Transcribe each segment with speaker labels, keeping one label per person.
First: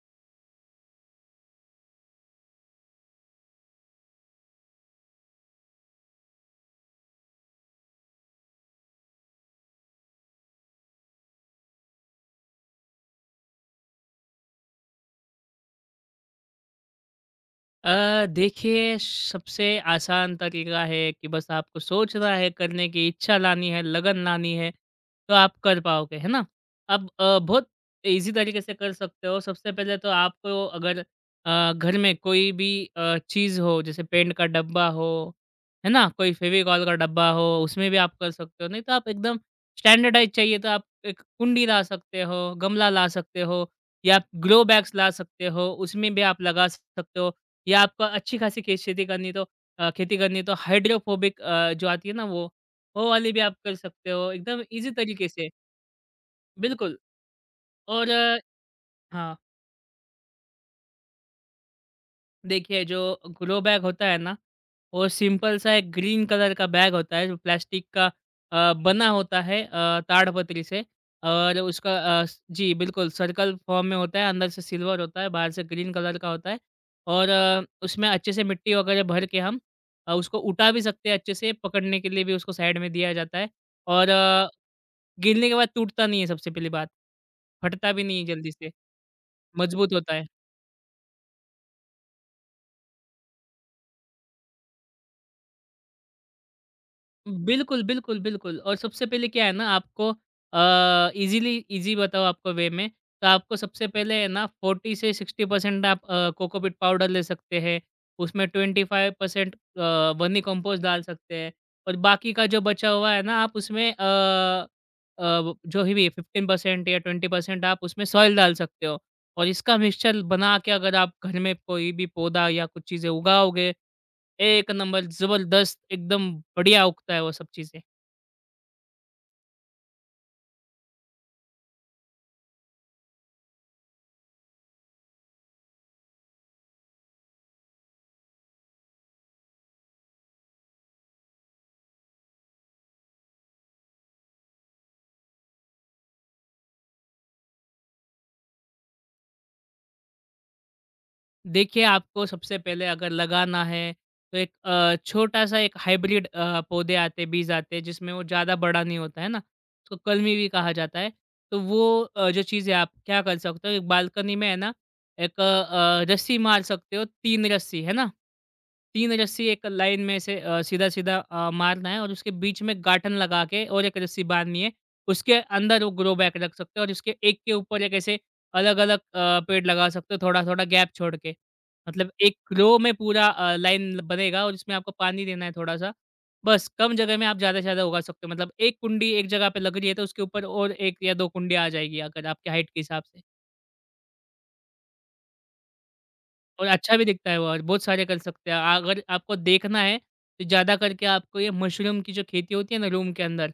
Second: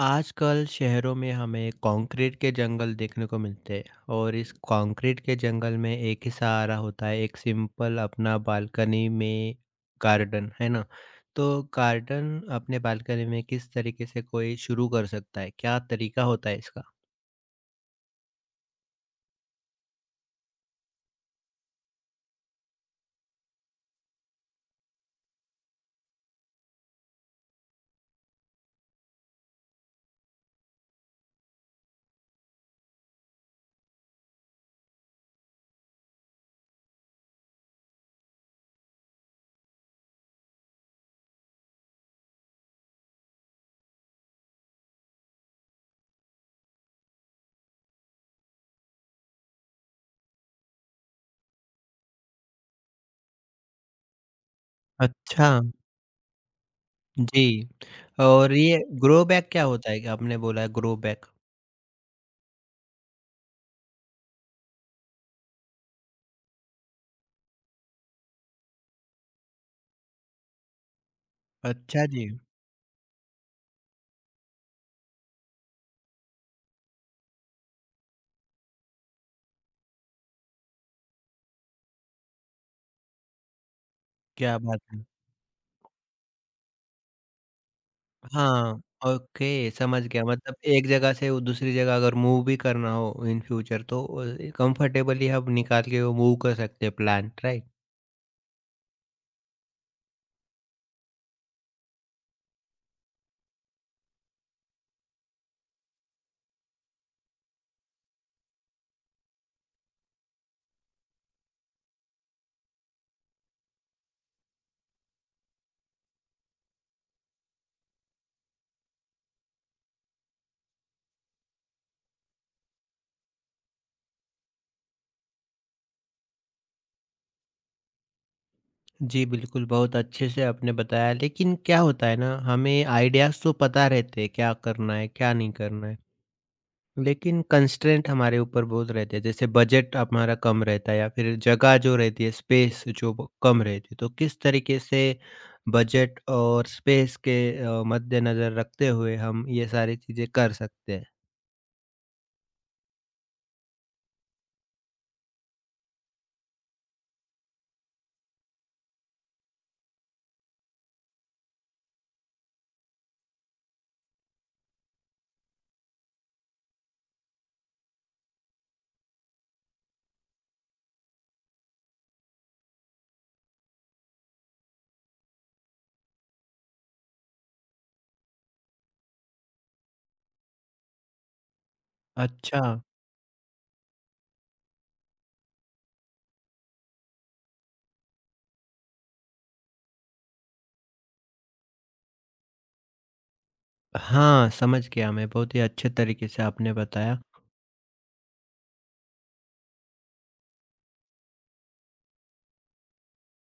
Speaker 1: आजकल शहरों में हमें कंक्रीट के जंगल देखने को मिलते हैं। और इस कंक्रीट के जंगल में एक ही सहारा होता है, एक सिंपल अपना बालकनी में गार्डन, है ना? तो गार्डन अपने बालकनी में किस तरीके से कोई शुरू कर सकता है, क्या तरीका होता है इसका?
Speaker 2: देखिए सबसे आसान तरीका है कि बस आपको सोचना है, करने की इच्छा लानी है, लगन लानी है, तो आप कर पाओगे, है ना? अब बहुत ईज़ी तरीके से कर सकते हो। सबसे पहले तो आपको अगर घर में कोई भी चीज़ हो जैसे पेंट का डब्बा हो, है ना? कोई फेविकॉल का डब्बा हो, उसमें भी आप कर सकते हो। नहीं तो आप एकदम स्टैंडर्डाइज़ चाहिए तो आप एक कुंडी ला सकते हो, गमला ला सकते हो या ग्रो बैग्स ला सकते हो, उसमें भी आप लगा सकते हो। या आपको अच्छी खासी खे खेती करनी तो खेती करनी तो हाइड्रोफोबिक जो आती है ना वो वाली भी आप कर सकते हो, एकदम ईज़ी तरीके से।
Speaker 1: अच्छा
Speaker 2: बिल्कुल।
Speaker 1: जी।
Speaker 2: और
Speaker 1: और ये ग्रो
Speaker 2: हाँ।
Speaker 1: बैग क्या होता है? आपने बोला ग्रो बैग।
Speaker 2: देखिए जो ग्रो बैग होता है ना, वो सिंपल सा एक ग्रीन कलर का बैग होता है जो प्लास्टिक का बना होता है ताड़पत्री से और उसका
Speaker 1: अच्छा
Speaker 2: अ,
Speaker 1: जी।
Speaker 2: स जी बिल्कुल सर्कल फॉर्म में होता है, अंदर से सिल्वर होता है, बाहर से ग्रीन कलर का होता है और उसमें अच्छे से मिट्टी वगैरह भर के हम उसको उठा भी सकते हैं अच्छे से, पकड़ने के लिए भी उसको साइड में दिया जाता है और
Speaker 1: क्या बात है।
Speaker 2: गिरने के बाद टूटता नहीं है सबसे पहली बात, फटता भी नहीं है जल्दी से,
Speaker 1: हाँ, ओके,
Speaker 2: मजबूत
Speaker 1: समझ
Speaker 2: होता
Speaker 1: गया।
Speaker 2: है।
Speaker 1: मतलब एक जगह से वो दूसरी जगह अगर मूव भी करना हो इन फ्यूचर तो कंफर्टेबली हम निकाल के वो मूव कर सकते हैं प्लान, राइट?
Speaker 2: बिल्कुल, बिल्कुल, बिल्कुल। और सबसे पहले क्या है ना आपको अ, ईज़िली ईज़ी बताऊँ आपको वे में, तो आपको सबसे पहले है ना 40 से 60% आप कोकोपीट पाउडर ले सकते हैं। उसमें 25% वर्मी कंपोस्ट डाल सकते हैं और बाकी का जो बचा हुआ है ना आप उसमें वो जो ही भी 15% या 20% आप उसमें सॉइल डाल सकते हो और इसका मिक्सचर बना के अगर आप घर में कोई भी पौधा या कुछ चीज़ें उगाओगे एक नंबर ज़बरदस्त, एकदम बढ़िया उगता है वो सब चीज़ें।
Speaker 1: जी, बिल्कुल, बहुत अच्छे से आपने बताया। लेकिन क्या होता है ना, हमें आइडियाज़ तो पता रहते हैं क्या करना है, क्या नहीं करना है। लेकिन कंस्ट्रेंट हमारे ऊपर बहुत रहते हैं, जैसे बजट हमारा कम रहता है या फिर जगह जो रहती है स्पेस जो वो कम रहती है। तो किस तरीके से बजट और स्पेस के मद्देनजर रखते हुए हम ये सारी चीजें कर सकते हैं?
Speaker 2: देखिए, आपको सबसे पहले अगर लगाना है, तो एक छोटा-सा एक हाइब्रिड पौधे आते हैं, बीज आते हैं, जिसमें वो ज़्यादा बड़ा नहीं होता, है ना? उसको कलमी भी कहा जाता है। तो वो जो चीज़ें आप क्या कर सकते हो, एक बालकनी में है ना, एक रस्सी मार सकते हो, 3 रस्सी, है ना? 3 रस्सी एक लाइन में से सीधा-सीधा मारना है और उसके बीच में गाँठन लगा के और एक रस्सी बाँधनी है। उसके अंदर वो ग्रो बैग रख सकते हो और उसके एक के ऊपर एक ऐसे अलग-अलग पेड़ लगा सकते हो, थोड़ा-थोड़ा गैप छोड़ के। मतलब एक
Speaker 1: अच्छा।
Speaker 2: रो में पूरा लाइन बनेगा और उसमें आपको पानी देना है थोड़ा-सा। बस कम जगह में आप ज़्यादा से ज़्यादा उगा सकते हो। मतलब 1 कुंडी एक जगह पे लग रही है तो उसके ऊपर और 1 या 2 कुंडी आ जाएगी अगर आपकी हाइट के हिसाब से।
Speaker 1: हाँ, समझ गया मैं। बहुत ही अच्छे तरीके से
Speaker 2: और
Speaker 1: आपने
Speaker 2: अच्छा भी
Speaker 1: बताया।
Speaker 2: दिखता है वो और बहुत सारे कर सकते हैं। अगर आपको देखना है तो ज़्यादा करके आपको ये मशरूम की जो खेती होती है ना रूम के अंदर,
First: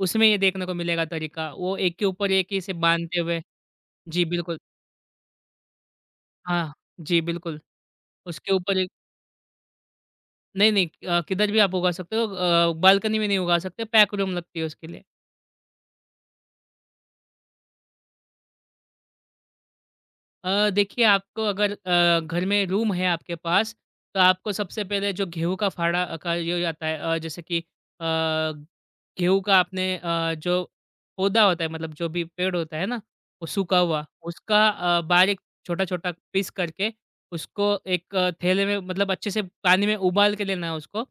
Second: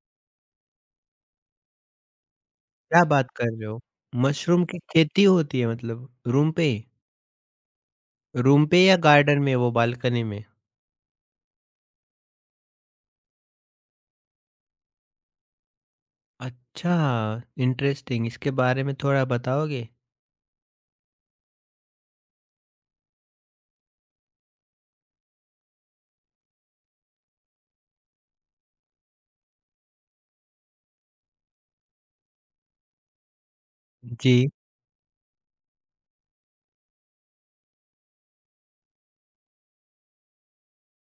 Speaker 2: उसमें ये देखने को मिलेगा तरीका। वो एक के ऊपर एक ही इसे
Speaker 1: क्या
Speaker 2: बाँधते
Speaker 1: बात
Speaker 2: हुए।
Speaker 1: कर रहे हो।
Speaker 2: जी बिल्कुल।
Speaker 1: मशरूम की खेती होती है मतलब रूम पे
Speaker 2: हाँ,
Speaker 1: ही?
Speaker 2: जी बिल्कुल। उसके
Speaker 1: रूम
Speaker 2: ऊपर
Speaker 1: पे या गार्डन में वो बालकनी में?
Speaker 2: नहीं, नहीं किधर भी आप उगा सकते हो बालकनी में नहीं उगा सकते, पैक रूम लगती है उसके लिए।
Speaker 1: अच्छा, इंटरेस्टिंग। इसके बारे में थोड़ा बताओगे?
Speaker 2: देखिए आपको अगर घर में रूम है आपके पास तो आपको सबसे पहले जो गेहूँ का फाड़ा अ, का ये हो जाता है जैसे कि गेहूँ का आपने जो पौधा होता है मतलब जो भी पेड़ होता है ना वो सूखा हुआ,
Speaker 1: जी।
Speaker 2: उसका बारीक छोटा छोटा पीस करके उसको एक थैले में मतलब अच्छे से पानी में उबाल के लेना है उसको।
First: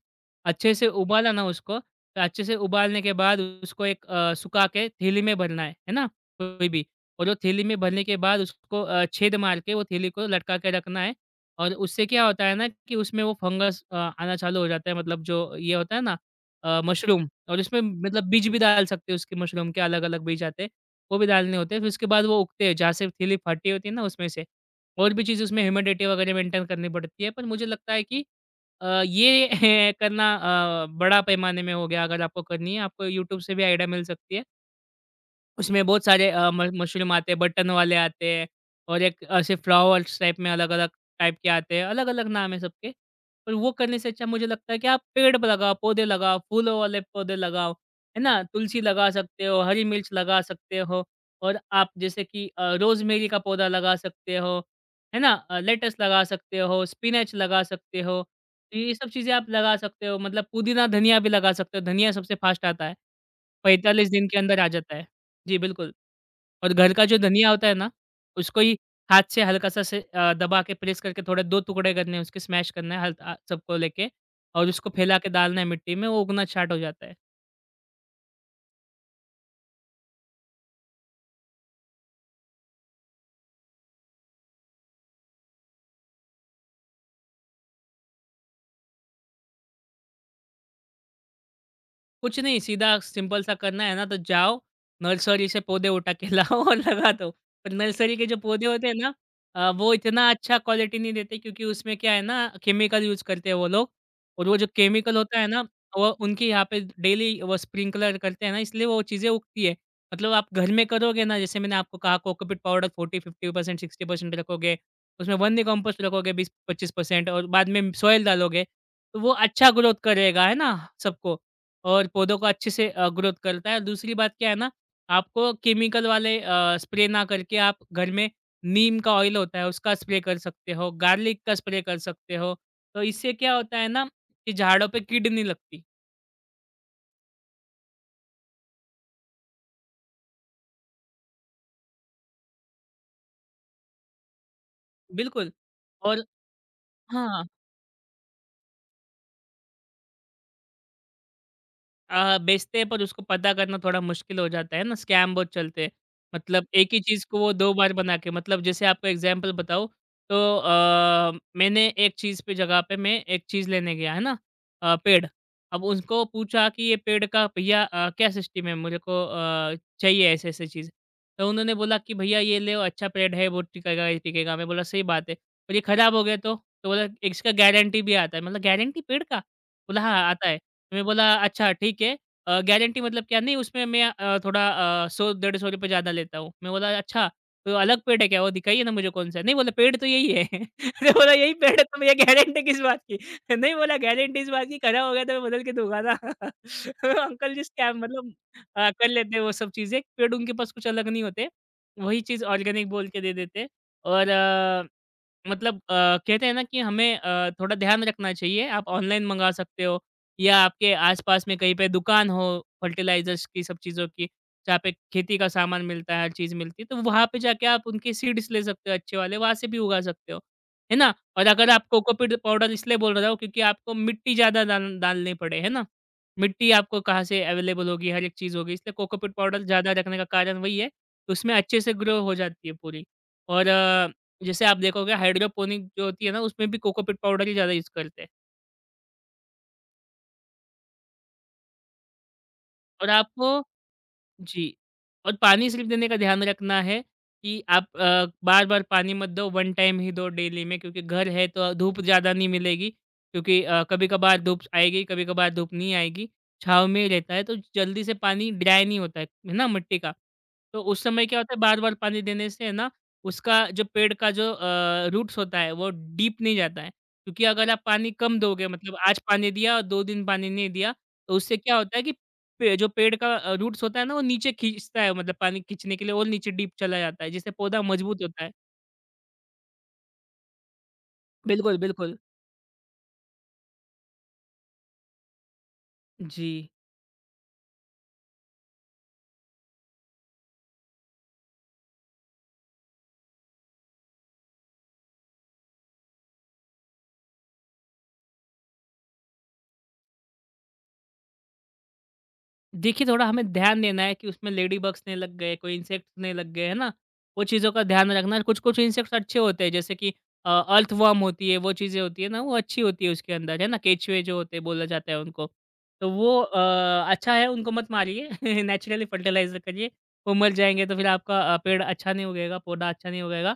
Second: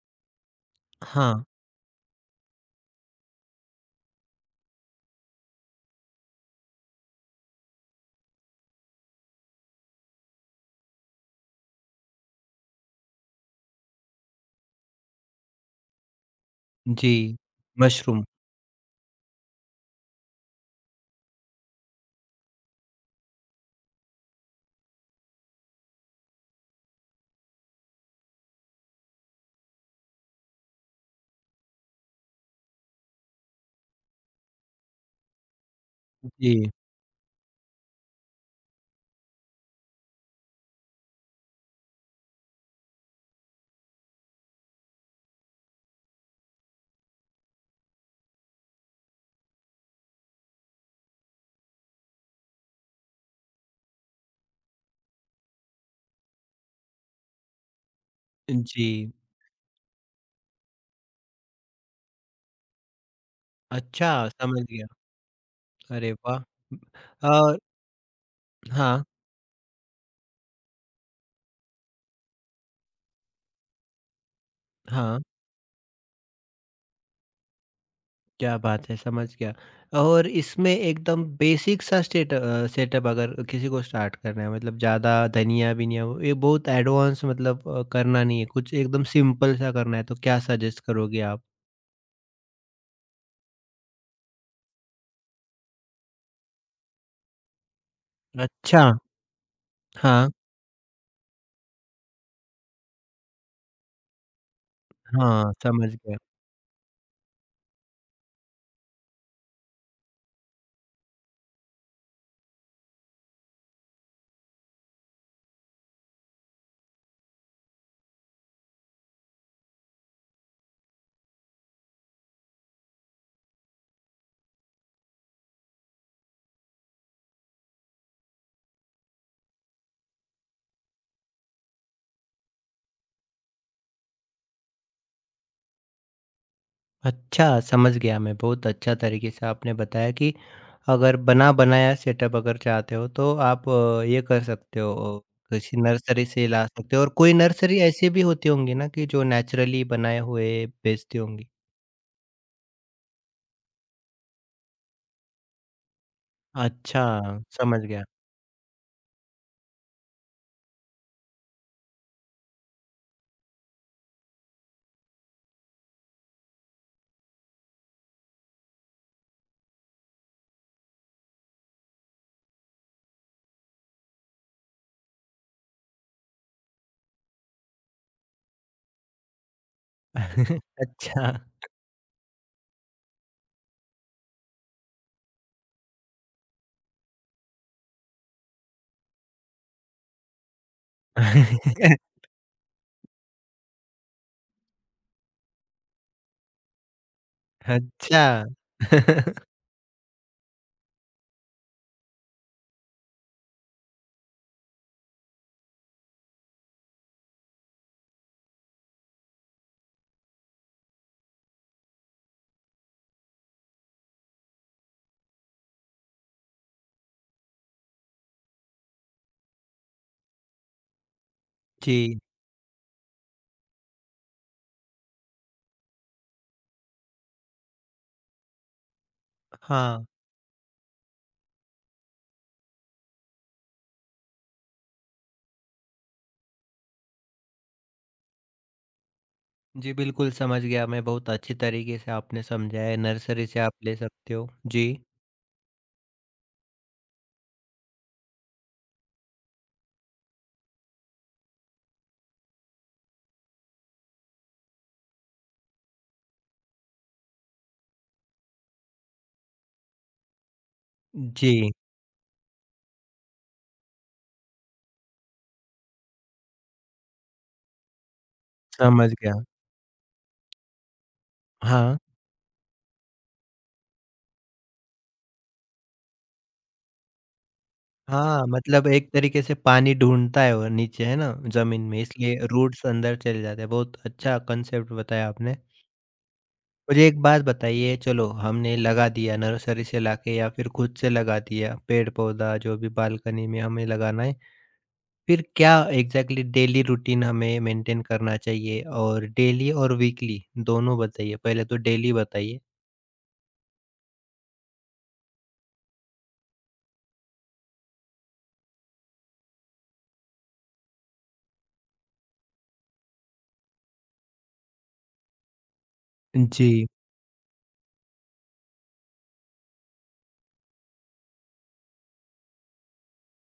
Speaker 2: अच्छे से उबाला
Speaker 1: हाँ,
Speaker 2: ना उसको, तो अच्छे से उबालने के बाद उसको एक सुखा के थैली में भरना है ना, कोई भी। और वो थैली में भरने के बाद उसको छेद मार के वो थैली को लटका के रखना है और उससे क्या होता है ना कि उसमें वो फंगस आना चालू हो जाता है मतलब जो ये होता है ना
Speaker 1: जी,
Speaker 2: मशरूम। और उसमें मतलब
Speaker 1: मशरूम,
Speaker 2: बीज भी डाल सकते हैं उसके, मशरूम के अलग अलग बीज आते हैं, वो भी डालने होते हैं। फिर उसके बाद वो उगते हैं जहाँ से थैली फटी होती है ना उसमें से। और भी चीज़ उसमें ह्यूमिडिटी वगैरह मेंटेन करनी पड़ती है पर मुझे लगता है कि ये करना बड़ा पैमाने में हो गया। अगर आपको करनी है आपको यूट्यूब से भी आइडिया मिल सकती है। उसमें बहुत सारे अ, म
Speaker 1: जी,
Speaker 2: मशरूम आते हैं, बटन वाले आते हैं और एक ऐसे फ्लावर्स टाइप में अलग-अलग टाइप के आते हैं, अलग-अलग नाम है सबके। पर वो करने से अच्छा मुझे लगता है कि आप पेड़ पे लगाओ, पौधे लगाओ, फूलों वाले पौधे लगाओ, है ना? तुलसी लगा सकते हो, हरी मिर्च लगा सकते हो और आप जैसे कि रोज़मेरी का पौधा लगा सकते हो, है ना? लेटस लगा सकते हो, स्पिनच लगा सकते हो। तो ये सब
Speaker 1: जी,
Speaker 2: चीज़ें आप लगा सकते हो, मतलब पुदीना, धनिया भी लगा सकते हो। धनिया सबसे फ़ास्ट आता है, 45 दिन
Speaker 1: अच्छा
Speaker 2: के अंदर
Speaker 1: समझ
Speaker 2: आ
Speaker 1: गया,
Speaker 2: जाता है। जी, बिल्कुल।
Speaker 1: अरे वाह!
Speaker 2: और घर का जो धनिया
Speaker 1: और
Speaker 2: होता है ना, उसको ही
Speaker 1: हाँ,
Speaker 2: हाथ से हल्का-सा से दबा के प्रेस करके थोड़े 2 टुकड़े करने हैं, उसके स्मैश करना है सबको लेके और उसको फैला
Speaker 1: हाँ,
Speaker 2: के डालना है मिट्टी में, वो उगना स्टार्ट हो जाता है।
Speaker 1: क्या बात है, समझ गया। और इसमें एकदम बेसिक सा स्टेट सेटअप अगर किसी को स्टार्ट करना है, मतलब ज़्यादा धनिया-वनिया वो ये बहुत एडवांस मतलब करना नहीं है, कुछ एकदम सिंपल सा करना है, तो क्या सजेस्ट करोगे आप?
Speaker 2: कुछ नहीं, सीधा सिंपल सा करना है ना तो जाओ, नर्सरी से पौधे उठा के लाओ और लगा दो। पर नर्सरी के जो पौधे
Speaker 1: अच्छा,
Speaker 2: होते हैं ना वो इतना
Speaker 1: हाँ,
Speaker 2: अच्छा क्वालिटी नहीं देते क्योंकि उसमें क्या है ना केमिकल यूज़ करते हैं वो लोग। और वो जो केमिकल होता है
Speaker 1: हाँ,
Speaker 2: ना,
Speaker 1: समझ
Speaker 2: वो
Speaker 1: गया।
Speaker 2: उनके यहाँ पे डेली वो स्प्रिंकलर करते हैं ना इसलिए वो चीज़ें उगती है। मतलब आप घर में करोगे ना जैसे मैंने आपको कहा कोकोपीट पाउडर 40-50% 60% रखोगे, उसमें वर्मी कंपोस्ट रखोगे 20-25% और बाद में सोइल डालोगे, तो वो अच्छा ग्रोथ करेगा, है ना सबको। और पौधों को अच्छे से ग्रोथ करता है। और दूसरी बात क्या है ना, आपको केमिकल वाले स्प्रे ना करके आप घर में नीम का ऑयल होता है, उसका स्प्रे कर सकते हो, गार्लिक का स्प्रे कर सकते हो। तो इससे क्या होता है ना कि झाड़ों पे कीड नहीं लगती।
Speaker 1: अच्छा, समझ गया मैं। बहुत अच्छा तरीके से आपने बताया कि अगर बना-बनाया सेटअप अगर चाहते हो तो आप ये कर सकते हो,
Speaker 2: बिल्कुल।
Speaker 1: किसी
Speaker 2: और
Speaker 1: नर्सरी से ला सकते हो। और कोई
Speaker 2: हाँ।
Speaker 1: नर्सरी ऐसी भी होती होंगी ना कि जो नेचुरली बनाए हुए बेचती होंगी?
Speaker 2: बेचते हैं पर उसको पता करना थोड़ा मुश्किल हो जाता है ना, स्कैम बहुत चलते हैं। मतलब एक ही चीज़ को
Speaker 1: अच्छा,
Speaker 2: वो 2
Speaker 1: समझ
Speaker 2: बार
Speaker 1: गया।
Speaker 2: बना के, मतलब जैसे आपको एग्ज़ाम्पल बताऊँ, तो मैंने एक चीज़ पे जगह पे मैं एक चीज़ लेने गया, है ना? पेड़। अब उनको पूछा कि ये पेड़ का भैया क्या सिस्टम है, मेरे को चाहिए ऐसे-ऐसे चीज़। तो उन्होंने बोला कि भैया ये ले लो, अच्छा पेड़ है, वो टिकेगा, ये टिकेगा। मैं बोला सही बात है। पर ये खराब हो गया तो? तो बोला इसका गारंटी भी आता है। मतलब गारंटी पेड़ का? बोला हाँ, आता है। तो मैं बोला,
Speaker 1: अच्छा।
Speaker 2: "अच्छा, ठीक है। गारंटी मतलब क्या?" "नहीं, उसमें मैं थोड़ा 100 150 रुपए ज़्यादा लेता हूँ।" मैं बोला, "अच्छा, तो अलग पेड़ है क्या? वो दिखाइए ना मुझे कौन-सा है।" "नहीं," बोला, "पेड़ तो यही है।" मैंने बोला, "यही पेड़ है, तो भैया गारंटी किस बात की?" "नहीं," बोला, "गारंटी इस बात की, खराब हो गया तो मैं बदल के दूँगा ना।" तो अंकल जी स्कैम
Speaker 1: अच्छा।
Speaker 2: मतलब कर लेते हैं वो सब चीज़ें। पेड़ उनके पास कुछ अलग नहीं होते। वही चीज़ ऑर्गेनिक बोल के दे देते। और मतलब कहते हैं ना कि हमें थोड़ा ध्यान रखना चाहिए। आप ऑनलाइन मँगा सकते हो या आपके आस-पास में कहीं पे दुकान हो फर्टिलाइज़र्स की, सब चीज़ों की, जहाँ पे खेती का सामान मिलता है, हर चीज़ मिलती है। तो वहाँ पे जाके आप उनके सीड्स ले सकते हो अच्छे वाले, वहाँ से भी उगा सकते हो, है ना? और अगर आप
Speaker 1: जी।
Speaker 2: कोकोपीट पाउडर इसलिए बोल रहा हूँ क्योंकि आपको मिट्टी ज़्यादा डालनी पड़े, है ना? मिट्टी आपको कहाँ से अवेलेबल होगी, हर एक चीज़ होगी, इसलिए कोकोपीट पाउडर ज़्यादा
Speaker 1: हाँ,
Speaker 2: रखने का कारण वही है, उसमें अच्छे से ग्रो हो जाती है पूरी। और जैसे आप देखोगे हाइड्रोपोनिक जो होती है ना, उसमें भी कोकोपीट पाउडर ही ज़्यादा यूज़ करते हैं।
Speaker 1: जी बिल्कुल समझ गया मैं। बहुत अच्छी तरीके से आपने समझाया है,
Speaker 2: और
Speaker 1: नर्सरी
Speaker 2: आपको
Speaker 1: से आप ले सकते हो।
Speaker 2: जी,
Speaker 1: जी।
Speaker 2: और पानी सिर्फ़ देने का ध्यान रखना है कि आप बार-बार पानी मत दो, वन टाइम ही दो डेली में क्योंकि घर है तो धूप ज़्यादा नहीं मिलेगी क्योंकि कभी-कभार धूप आएगी, कभी-कभार धूप नहीं आएगी। छाँव में ही रहता है तो जल्दी से पानी ड्राई नहीं होता है ना, मिट्टी का। तो उस समय क्या होता है
Speaker 1: जी,
Speaker 2: बार-बार पानी देने से है ना, उसका जो पेड़ का जो रूट्स होता है वो डीप नहीं जाता है। क्योंकि अगर आप पानी कम दोगे मतलब
Speaker 1: समझ
Speaker 2: आज
Speaker 1: गया।
Speaker 2: पानी दिया और 2 दिन पानी नहीं दिया, तो उससे क्या होता
Speaker 1: हाँ,
Speaker 2: है कि पे जो पेड़ का रूट्स होता है ना, वो नीचे खींचता है मतलब पानी खींचने के लिए और नीचे डीप चला जाता है, जिससे पौधा मजबूत होता
Speaker 1: हाँ,
Speaker 2: है।
Speaker 1: मतलब एक तरीके से पानी ढूँढता है वो नीचे, है ना?
Speaker 2: बिल्कुल,
Speaker 1: ज़मीन में,
Speaker 2: बिल्कुल।
Speaker 1: इसलिए रूट्स अंदर चले जाते हैं। बहुत अच्छा कॉन्सेप्ट बताया आपने।
Speaker 2: जी।
Speaker 1: मुझे एक बात बताइए, चलो हमने लगा दिया नर्सरी से लाके या फिर खुद से लगा दिया पेड़-पौधा जो भी बालकनी में हमें लगाना है। फिर क्या एग्ज़ैक्टली डेली रूटीन हमें मेंटेन करना चाहिए, और डेली और वीकली दोनों बताइए? पहले तो डेली बताइए।
Speaker 2: देखिए, थोड़ा हमें ध्यान देना है कि उसमें लेडी बग्स नहीं लग गए, कोई इंसेक्ट्स नहीं लग गए, है ना? वो चीज़ों का ध्यान रखना है। कुछ-कुछ इंसेक्ट्स अच्छे होते हैं, जैसे कि अ, अर्थवर्म होती है, वो चीज़ें होती हैं ना, वो अच्छी होती है उसके अंदर, है ना? केचुए जो होते हैं, बोला जाता है उनको। तो वो
Speaker 1: जी,
Speaker 2: अच्छा है, उनको मत मारिए, नेचुरली फर्टिलाइज़र करिए। वो मर जाएँगे, तो फिर आपका पेड़ अच्छा नहीं उगेगा, पौधा अच्छा नहीं उगेगा।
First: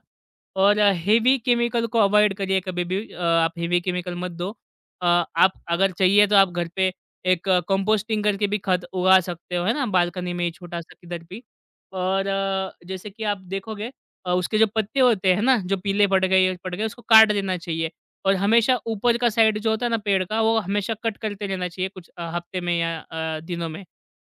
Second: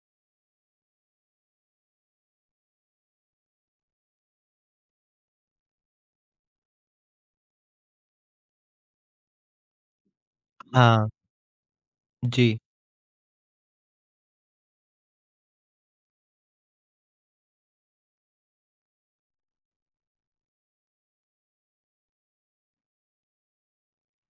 Speaker 2: और हेवी केमिकल को अवॉइड करिए कभी भी। आप हेवी केमिकल मत दो। आप अगर चाहिए, तो आप घर पे एक कंपोस्टिंग करके भी खत उगा सकते हो, है ना? बालकनी में ही छोटा-सा
Speaker 1: हाँ,
Speaker 2: किधर भी। और
Speaker 1: जी।
Speaker 2: जैसे कि आप देखोगे उसके जो पत्ते होते हैं ना, जो पीले पड़ गए ये पड़ गए, उसको काट देना चाहिए। और हमेशा ऊपर का साइड जो होता है ना पेड़ का, वो हमेशा कट करते रहना चाहिए कुछ हफ्ते में या दिनों में।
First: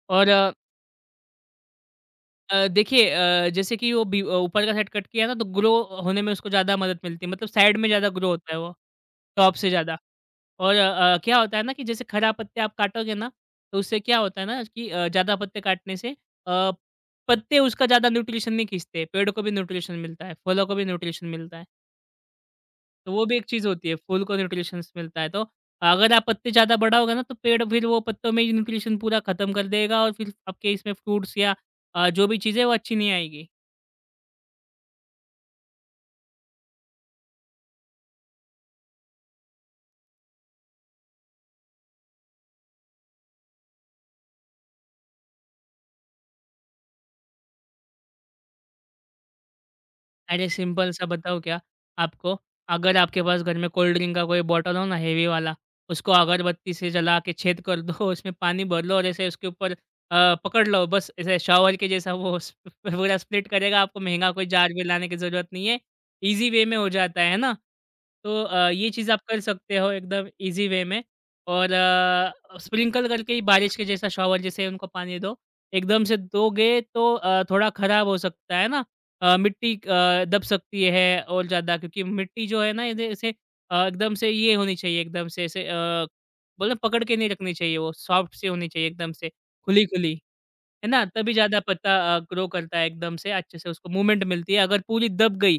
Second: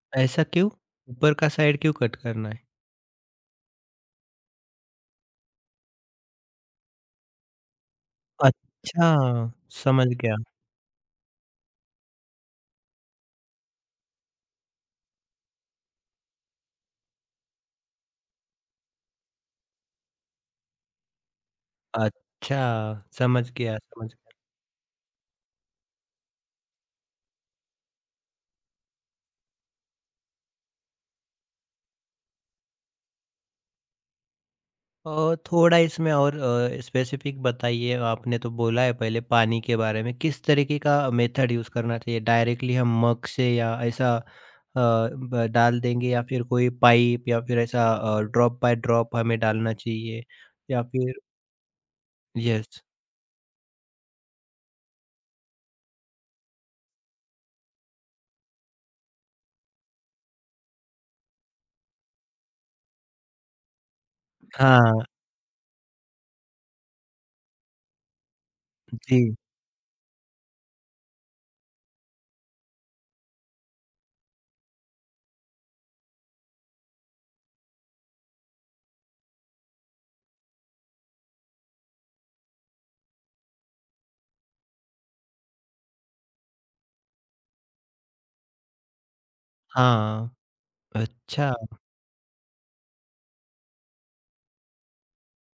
Speaker 2: और
Speaker 1: ऐसा क्यों? ऊपर का साइड क्यों कट करना है?
Speaker 2: देखिए जैसे कि वो बी ऊपर का साइड कट किया ना तो ग्रो होने में उसको ज़्यादा मदद मिलती है। मतलब साइड में ज़्यादा ग्रो होता है वो,
Speaker 1: अच्छा,
Speaker 2: टॉप से ज़्यादा।
Speaker 1: समझ गया।
Speaker 2: और अ, क्या होता है ना कि जैसे खरा पत्ते आप काटोगे ना, तो उससे क्या होता है ना कि ज़्यादा पत्ते काटने से अ, पत्ते उसका ज़्यादा न्यूट्रिशन नहीं खींचते, पेड़ को भी न्यूट्रिशन मिलता है, फलों को भी न्यूट्रिशन मिलता है।
Speaker 1: अच्छा,
Speaker 2: तो वो भी एक
Speaker 1: समझ
Speaker 2: चीज़
Speaker 1: गया,
Speaker 2: होती है,
Speaker 1: समझ
Speaker 2: फूल
Speaker 1: गया।
Speaker 2: को न्यूट्रिशंस मिलता है। तो अगर आप पत्ते ज़्यादा बढ़ाओगे ना तो पेड़ फिर वो पत्तों में ही न्यूट्रिशन पूरा खत्म कर देगा और फिर आपके इसमें फ्रूट्स या जो भी चीज़ है वो अच्छी नहीं आएगी।
Speaker 1: और थोड़ा इसमें और स्पेसिफ़िक बताइए, आपने तो बोला है पहले पानी के बारे में, किस तरीके का मेथड यूज़ करना चाहिए? डायरेक्टली हम मग से या ऐसा ब डाल देंगे या फिर कोई पाइप, या फिर ऐसा ड्रॉप बाय ड्रॉप हमें डालना चाहिए
Speaker 2: अरे
Speaker 1: या
Speaker 2: सिंपल सा
Speaker 1: फिर?
Speaker 2: बताऊँ क्या आपको?
Speaker 1: यस।
Speaker 2: अगर आपके पास घर में कोल्ड ड्रिंक का कोई बॉटल हो ना हेवी वाला, उसको अगरबत्ती से जला के छेद कर दो, उसमें पानी भर लो और ऐसे उसके ऊपर पकड़ लो बस ऐसे शॉवर के जैसा वो स पूरा स्प्लिट करेगा, आपको महँगा कोई जार भी
Speaker 1: हाँ,
Speaker 2: लाने की ज़रूरत नहीं है। ईज़ी वे में हो जाता है ना? तो ये चीज़
Speaker 1: जी।
Speaker 2: आप कर सकते हो एकदम ईज़ी वे में। और स्प्रिंकल करके ही बारिश के जैसा शॉवर जैसे उनको पानी दो। एकदम से दोगे तो थोड़ा खराब हो सकता है ना? मिट्टी दब सकती है और ज़्यादा क्योंकि मिट्टी जो है ना इधे इसे एकदम से ये होनी चाहिए एकदम से ऐसे बोले पकड़ के नहीं रखनी चाहिए वो, सॉफ्ट सी होनी चाहिए एकदम से, खुली-खुली,
Speaker 1: हाँ,
Speaker 2: है ना? तभी
Speaker 1: अच्छा,
Speaker 2: ज़्यादा पत्ता ग्रो करता है एकदम से अच्छे से उसको मूवमेंट मिलती है, अगर पूरी दब गई,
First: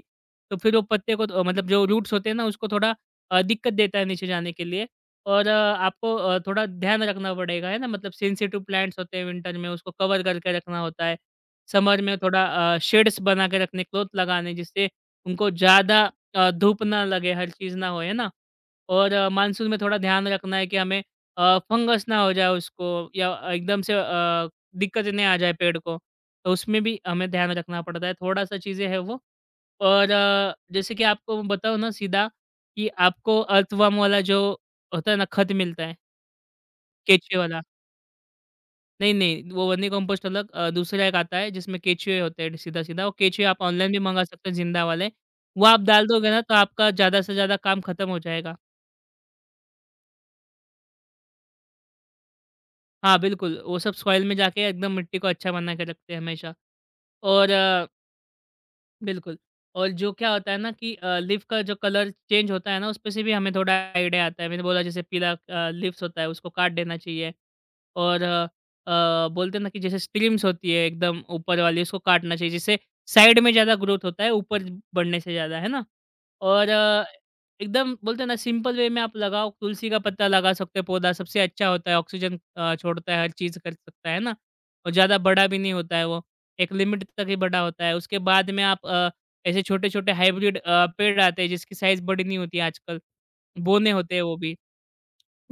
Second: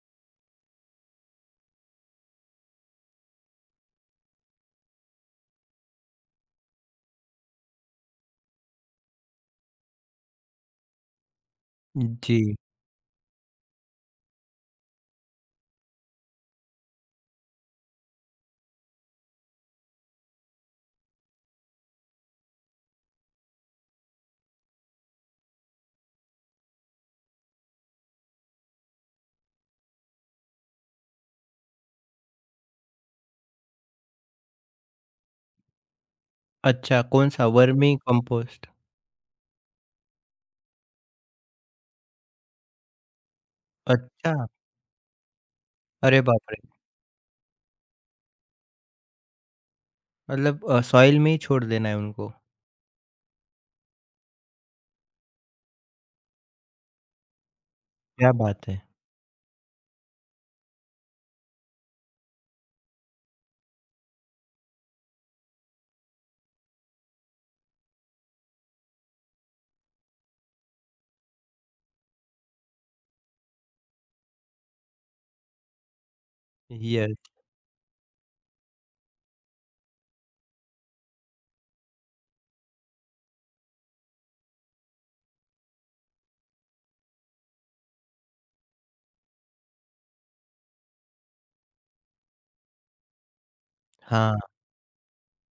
Speaker 2: तो फिर वो पत्ते को मतलब जो रूट्स होते हैं ना उसको थोड़ा दिक्कत देता है नीचे जाने के लिए। और आपको थोड़ा ध्यान रखना पड़ेगा, है ना? मतलब सेंसिटिव प्लांट्स होते हैं विंटर में उसको कवर करके रखना होता है। समर में
Speaker 1: जी।
Speaker 2: थोड़ा शेड्स बना के रखने, क्लॉथ लगाने जिससे उनको ज़्यादा धूप ना लगे, हर चीज़ ना हो, है ना? और मानसून में थोड़ा ध्यान रखना है कि हमें फंगस ना हो जाए उसको या एकदम से दिक्कत नहीं आ जाए पेड़ को, तो उसमें भी हमें ध्यान रखना पड़ता है, थोड़ा-सा चीज़ें हैं वो। और जैसे कि आपको मैं बताऊँ ना सीधा कि आपको अर्थवर्म वाला जो होता है ना खत मिलता है,
Speaker 1: अच्छा,
Speaker 2: केचुए
Speaker 1: कौन-सा
Speaker 2: वाला।
Speaker 1: Vermicompost?
Speaker 2: नहीं, नहीं, वो वर्मी कंपोस्ट अलग दूसरा एक आता है जिसमें केचुए होते हैं सीधा-सीधा, वो केचुए आप ऑनलाइन भी मँगा
Speaker 1: अच्छा,
Speaker 2: सकते हैं ज़िंदा वाले। वो आप डाल
Speaker 1: अरे
Speaker 2: दोगे ना
Speaker 1: बाप
Speaker 2: तो
Speaker 1: रे!
Speaker 2: आपका ज़्यादा से ज़्यादा काम खत्म हो जाएगा।
Speaker 1: मतलब सॉइल में ही छोड़ देना है उनको।
Speaker 2: हाँ, बिल्कुल, वो सब सॉइल में जाके एकदम मिट्टी को अच्छा बना के रखते हैं हमेशा। और अ,
Speaker 1: क्या बात है!
Speaker 2: बिल्कुल। और जो क्या होता है ना कि लीफ का जो कलर चेंज होता है ना उसपे से भी हमें थोड़ा आइडिया आता है। मैंने बोला जैसे पीला लीव्स होता है उसको काट देना चाहिए। और अ बोलते हैं ना कि जैसे स्ट्रीम्स होती है एकदम ऊपर वाली उसको काटना चाहिए जिससे साइड में ज़्यादा ग्रोथ होता है ऊपर बढ़ने से ज़्यादा है ना? और
Speaker 1: यस,
Speaker 2: एकदम बोलते हैं ना सिंपल वे में आप लगाओ तुलसी का पत्ता लगा सकते हो पौधा सबसे अच्छा होता है ऑक्सीजन छोड़ता है हर चीज़ कर सकता है ना? और ज़्यादा बड़ा भी नहीं होता है वो, एक लिमिट तक ही बड़ा होता है। उसके बाद में आप ऐसे छोटे-छोटे हाइब्रिड पेड़ आते हैं जिसकी साइज़ बड़ी नहीं होती है आजकल, बोने होते हैं
Speaker 1: हाँ,
Speaker 2: वो भी।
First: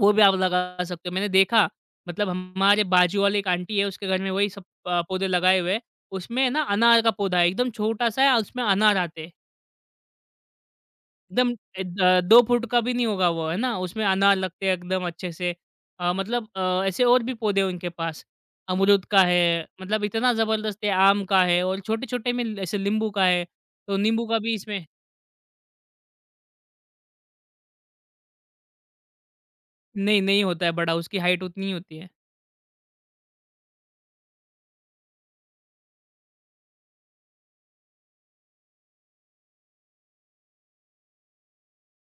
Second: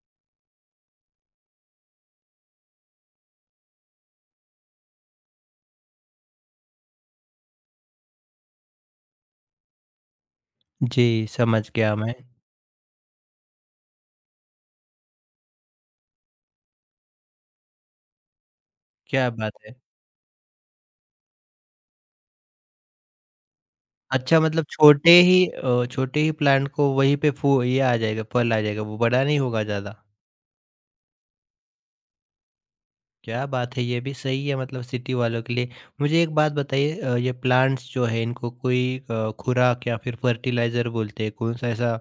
Speaker 2: वो भी आप लगा सकते हो। मैंने देखा मतलब हमारे बाजू वाली एक आंटी है उसके घर में वही सब पौधे लगाए हुए हैं। उसमें है ना अनार का पौधा है एकदम छोटा-सा है और उसमें अनार आते हैं।
Speaker 1: जी,
Speaker 2: एकदम
Speaker 1: समझ
Speaker 2: ए,
Speaker 1: गया मैं।
Speaker 2: द 2 फुट का भी नहीं होगा वो, है ना? उसमें अनार लगते हैं एकदम अच्छे से। मतलब ऐसे और भी पौधे हैं उनके पास। अमरूद का
Speaker 1: क्या बात
Speaker 2: है,
Speaker 1: है!
Speaker 2: मतलब इतना ज़बरदस्त है, आम का है और छोटे-छोटे में ऐसे नींबू का है। तो नींबू का
Speaker 1: अच्छा,
Speaker 2: भी
Speaker 1: मतलब
Speaker 2: इसमें
Speaker 1: छोटे ही छोटे ही प्लांट को वहीं पे फू ये आ जाएगा, फल आ जाएगा, वो बड़ा नहीं होगा ज़्यादा।
Speaker 2: नहीं, नहीं होता है बड़ा, उसकी हाइट उतनी ही होती है।
Speaker 1: क्या बात है! ये भी सही है मतलब सिटी वालों के लिए। मुझे एक बात बताइए, ये प्लांट्स जो है इनको कोई खुराक या फिर फर्टिलाइज़र बोलते हैं, कौन-सा ऐसा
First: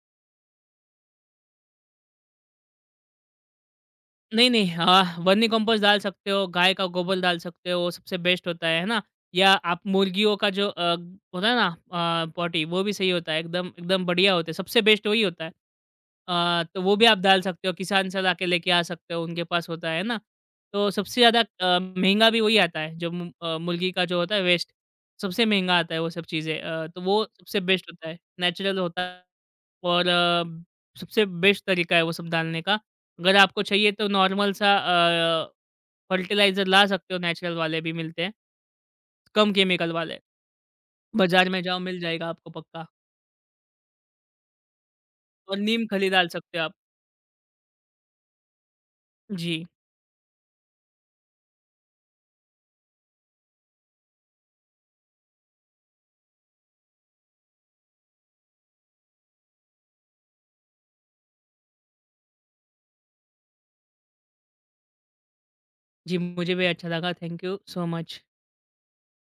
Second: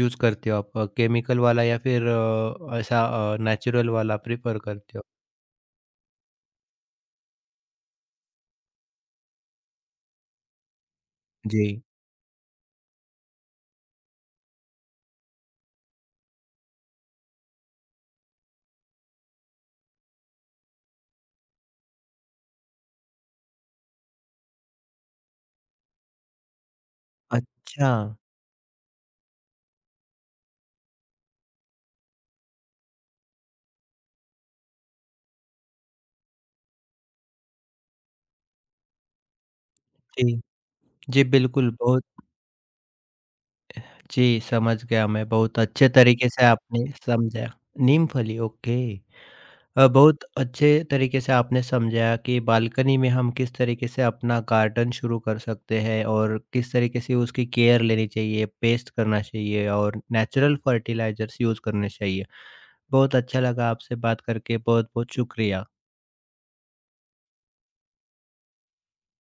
Speaker 1: यूज़ करते हो आप? केमिकल वाला या फिर ऐसा नेचुरल वाला
Speaker 2: नहीं,
Speaker 1: प्रेफ़र
Speaker 2: नहीं।
Speaker 1: करते हो?
Speaker 2: हाँ, वर्मी कंपोस्ट डाल सकते हो, गाय का गोबर डाल सकते हो, वो सबसे बेस्ट होता है ना? या आप मुर्गियों का जो होता है ना
Speaker 1: जी।
Speaker 2: पॉटी, वो भी सही होता है, एकदम एकदम बढ़िया होते हैं, सबसे बेस्ट वही होता है। तो वो भी आप डाल सकते हो, किसान से लाके लेके आ सकते हो, उनके पास होता है ना? तो सबसे ज़्यादा महँगा भी वही आता है, जो मुर्गी का जो होता है वेस्ट, सबसे महँगा आता है वो सब चीज़ें तो वो सबसे बेस्ट
Speaker 1: अच्छा,
Speaker 2: होता है, नेचुरल होता है। और सबसे बेस्ट तरीका है वो सब डालने का। अगर आपको चाहिए तो नॉर्मल सा फर्टिलाइज़र ला सकते हो नेचुरल वाले भी मिलते हैं। कम केमिकल वाले,
Speaker 1: जी। जी,
Speaker 2: बाज़ार में
Speaker 1: बिल्कुल,
Speaker 2: जाओ मिल
Speaker 1: बहुत।
Speaker 2: जाएगा आपको पक्का।
Speaker 1: जी, समझ गया मैं,
Speaker 2: और
Speaker 1: बहुत
Speaker 2: नीम
Speaker 1: अच्छे
Speaker 2: खली डाल
Speaker 1: तरीके से
Speaker 2: सकते हो आप।
Speaker 1: आपने समझाया। नीमफली, ओके।
Speaker 2: जी,
Speaker 1: बहुत अच्छे तरीके से आपने समझाया कि बालकनी में हम किस तरीके से अपना गार्डन शुरू कर सकते हैं और किस तरीके से उसकी केयर लेनी चाहिए, पेस्ट करना चाहिए और नेचुरल फर्टिलाइज़र्स यूज़ करने चाहिए। बहुत अच्छा लगा आपसे बात करके, बहुत-बहुत शुक्रिया।
Speaker 2: जी मुझे भी अच्छा लगा, थैंक यू सो मच।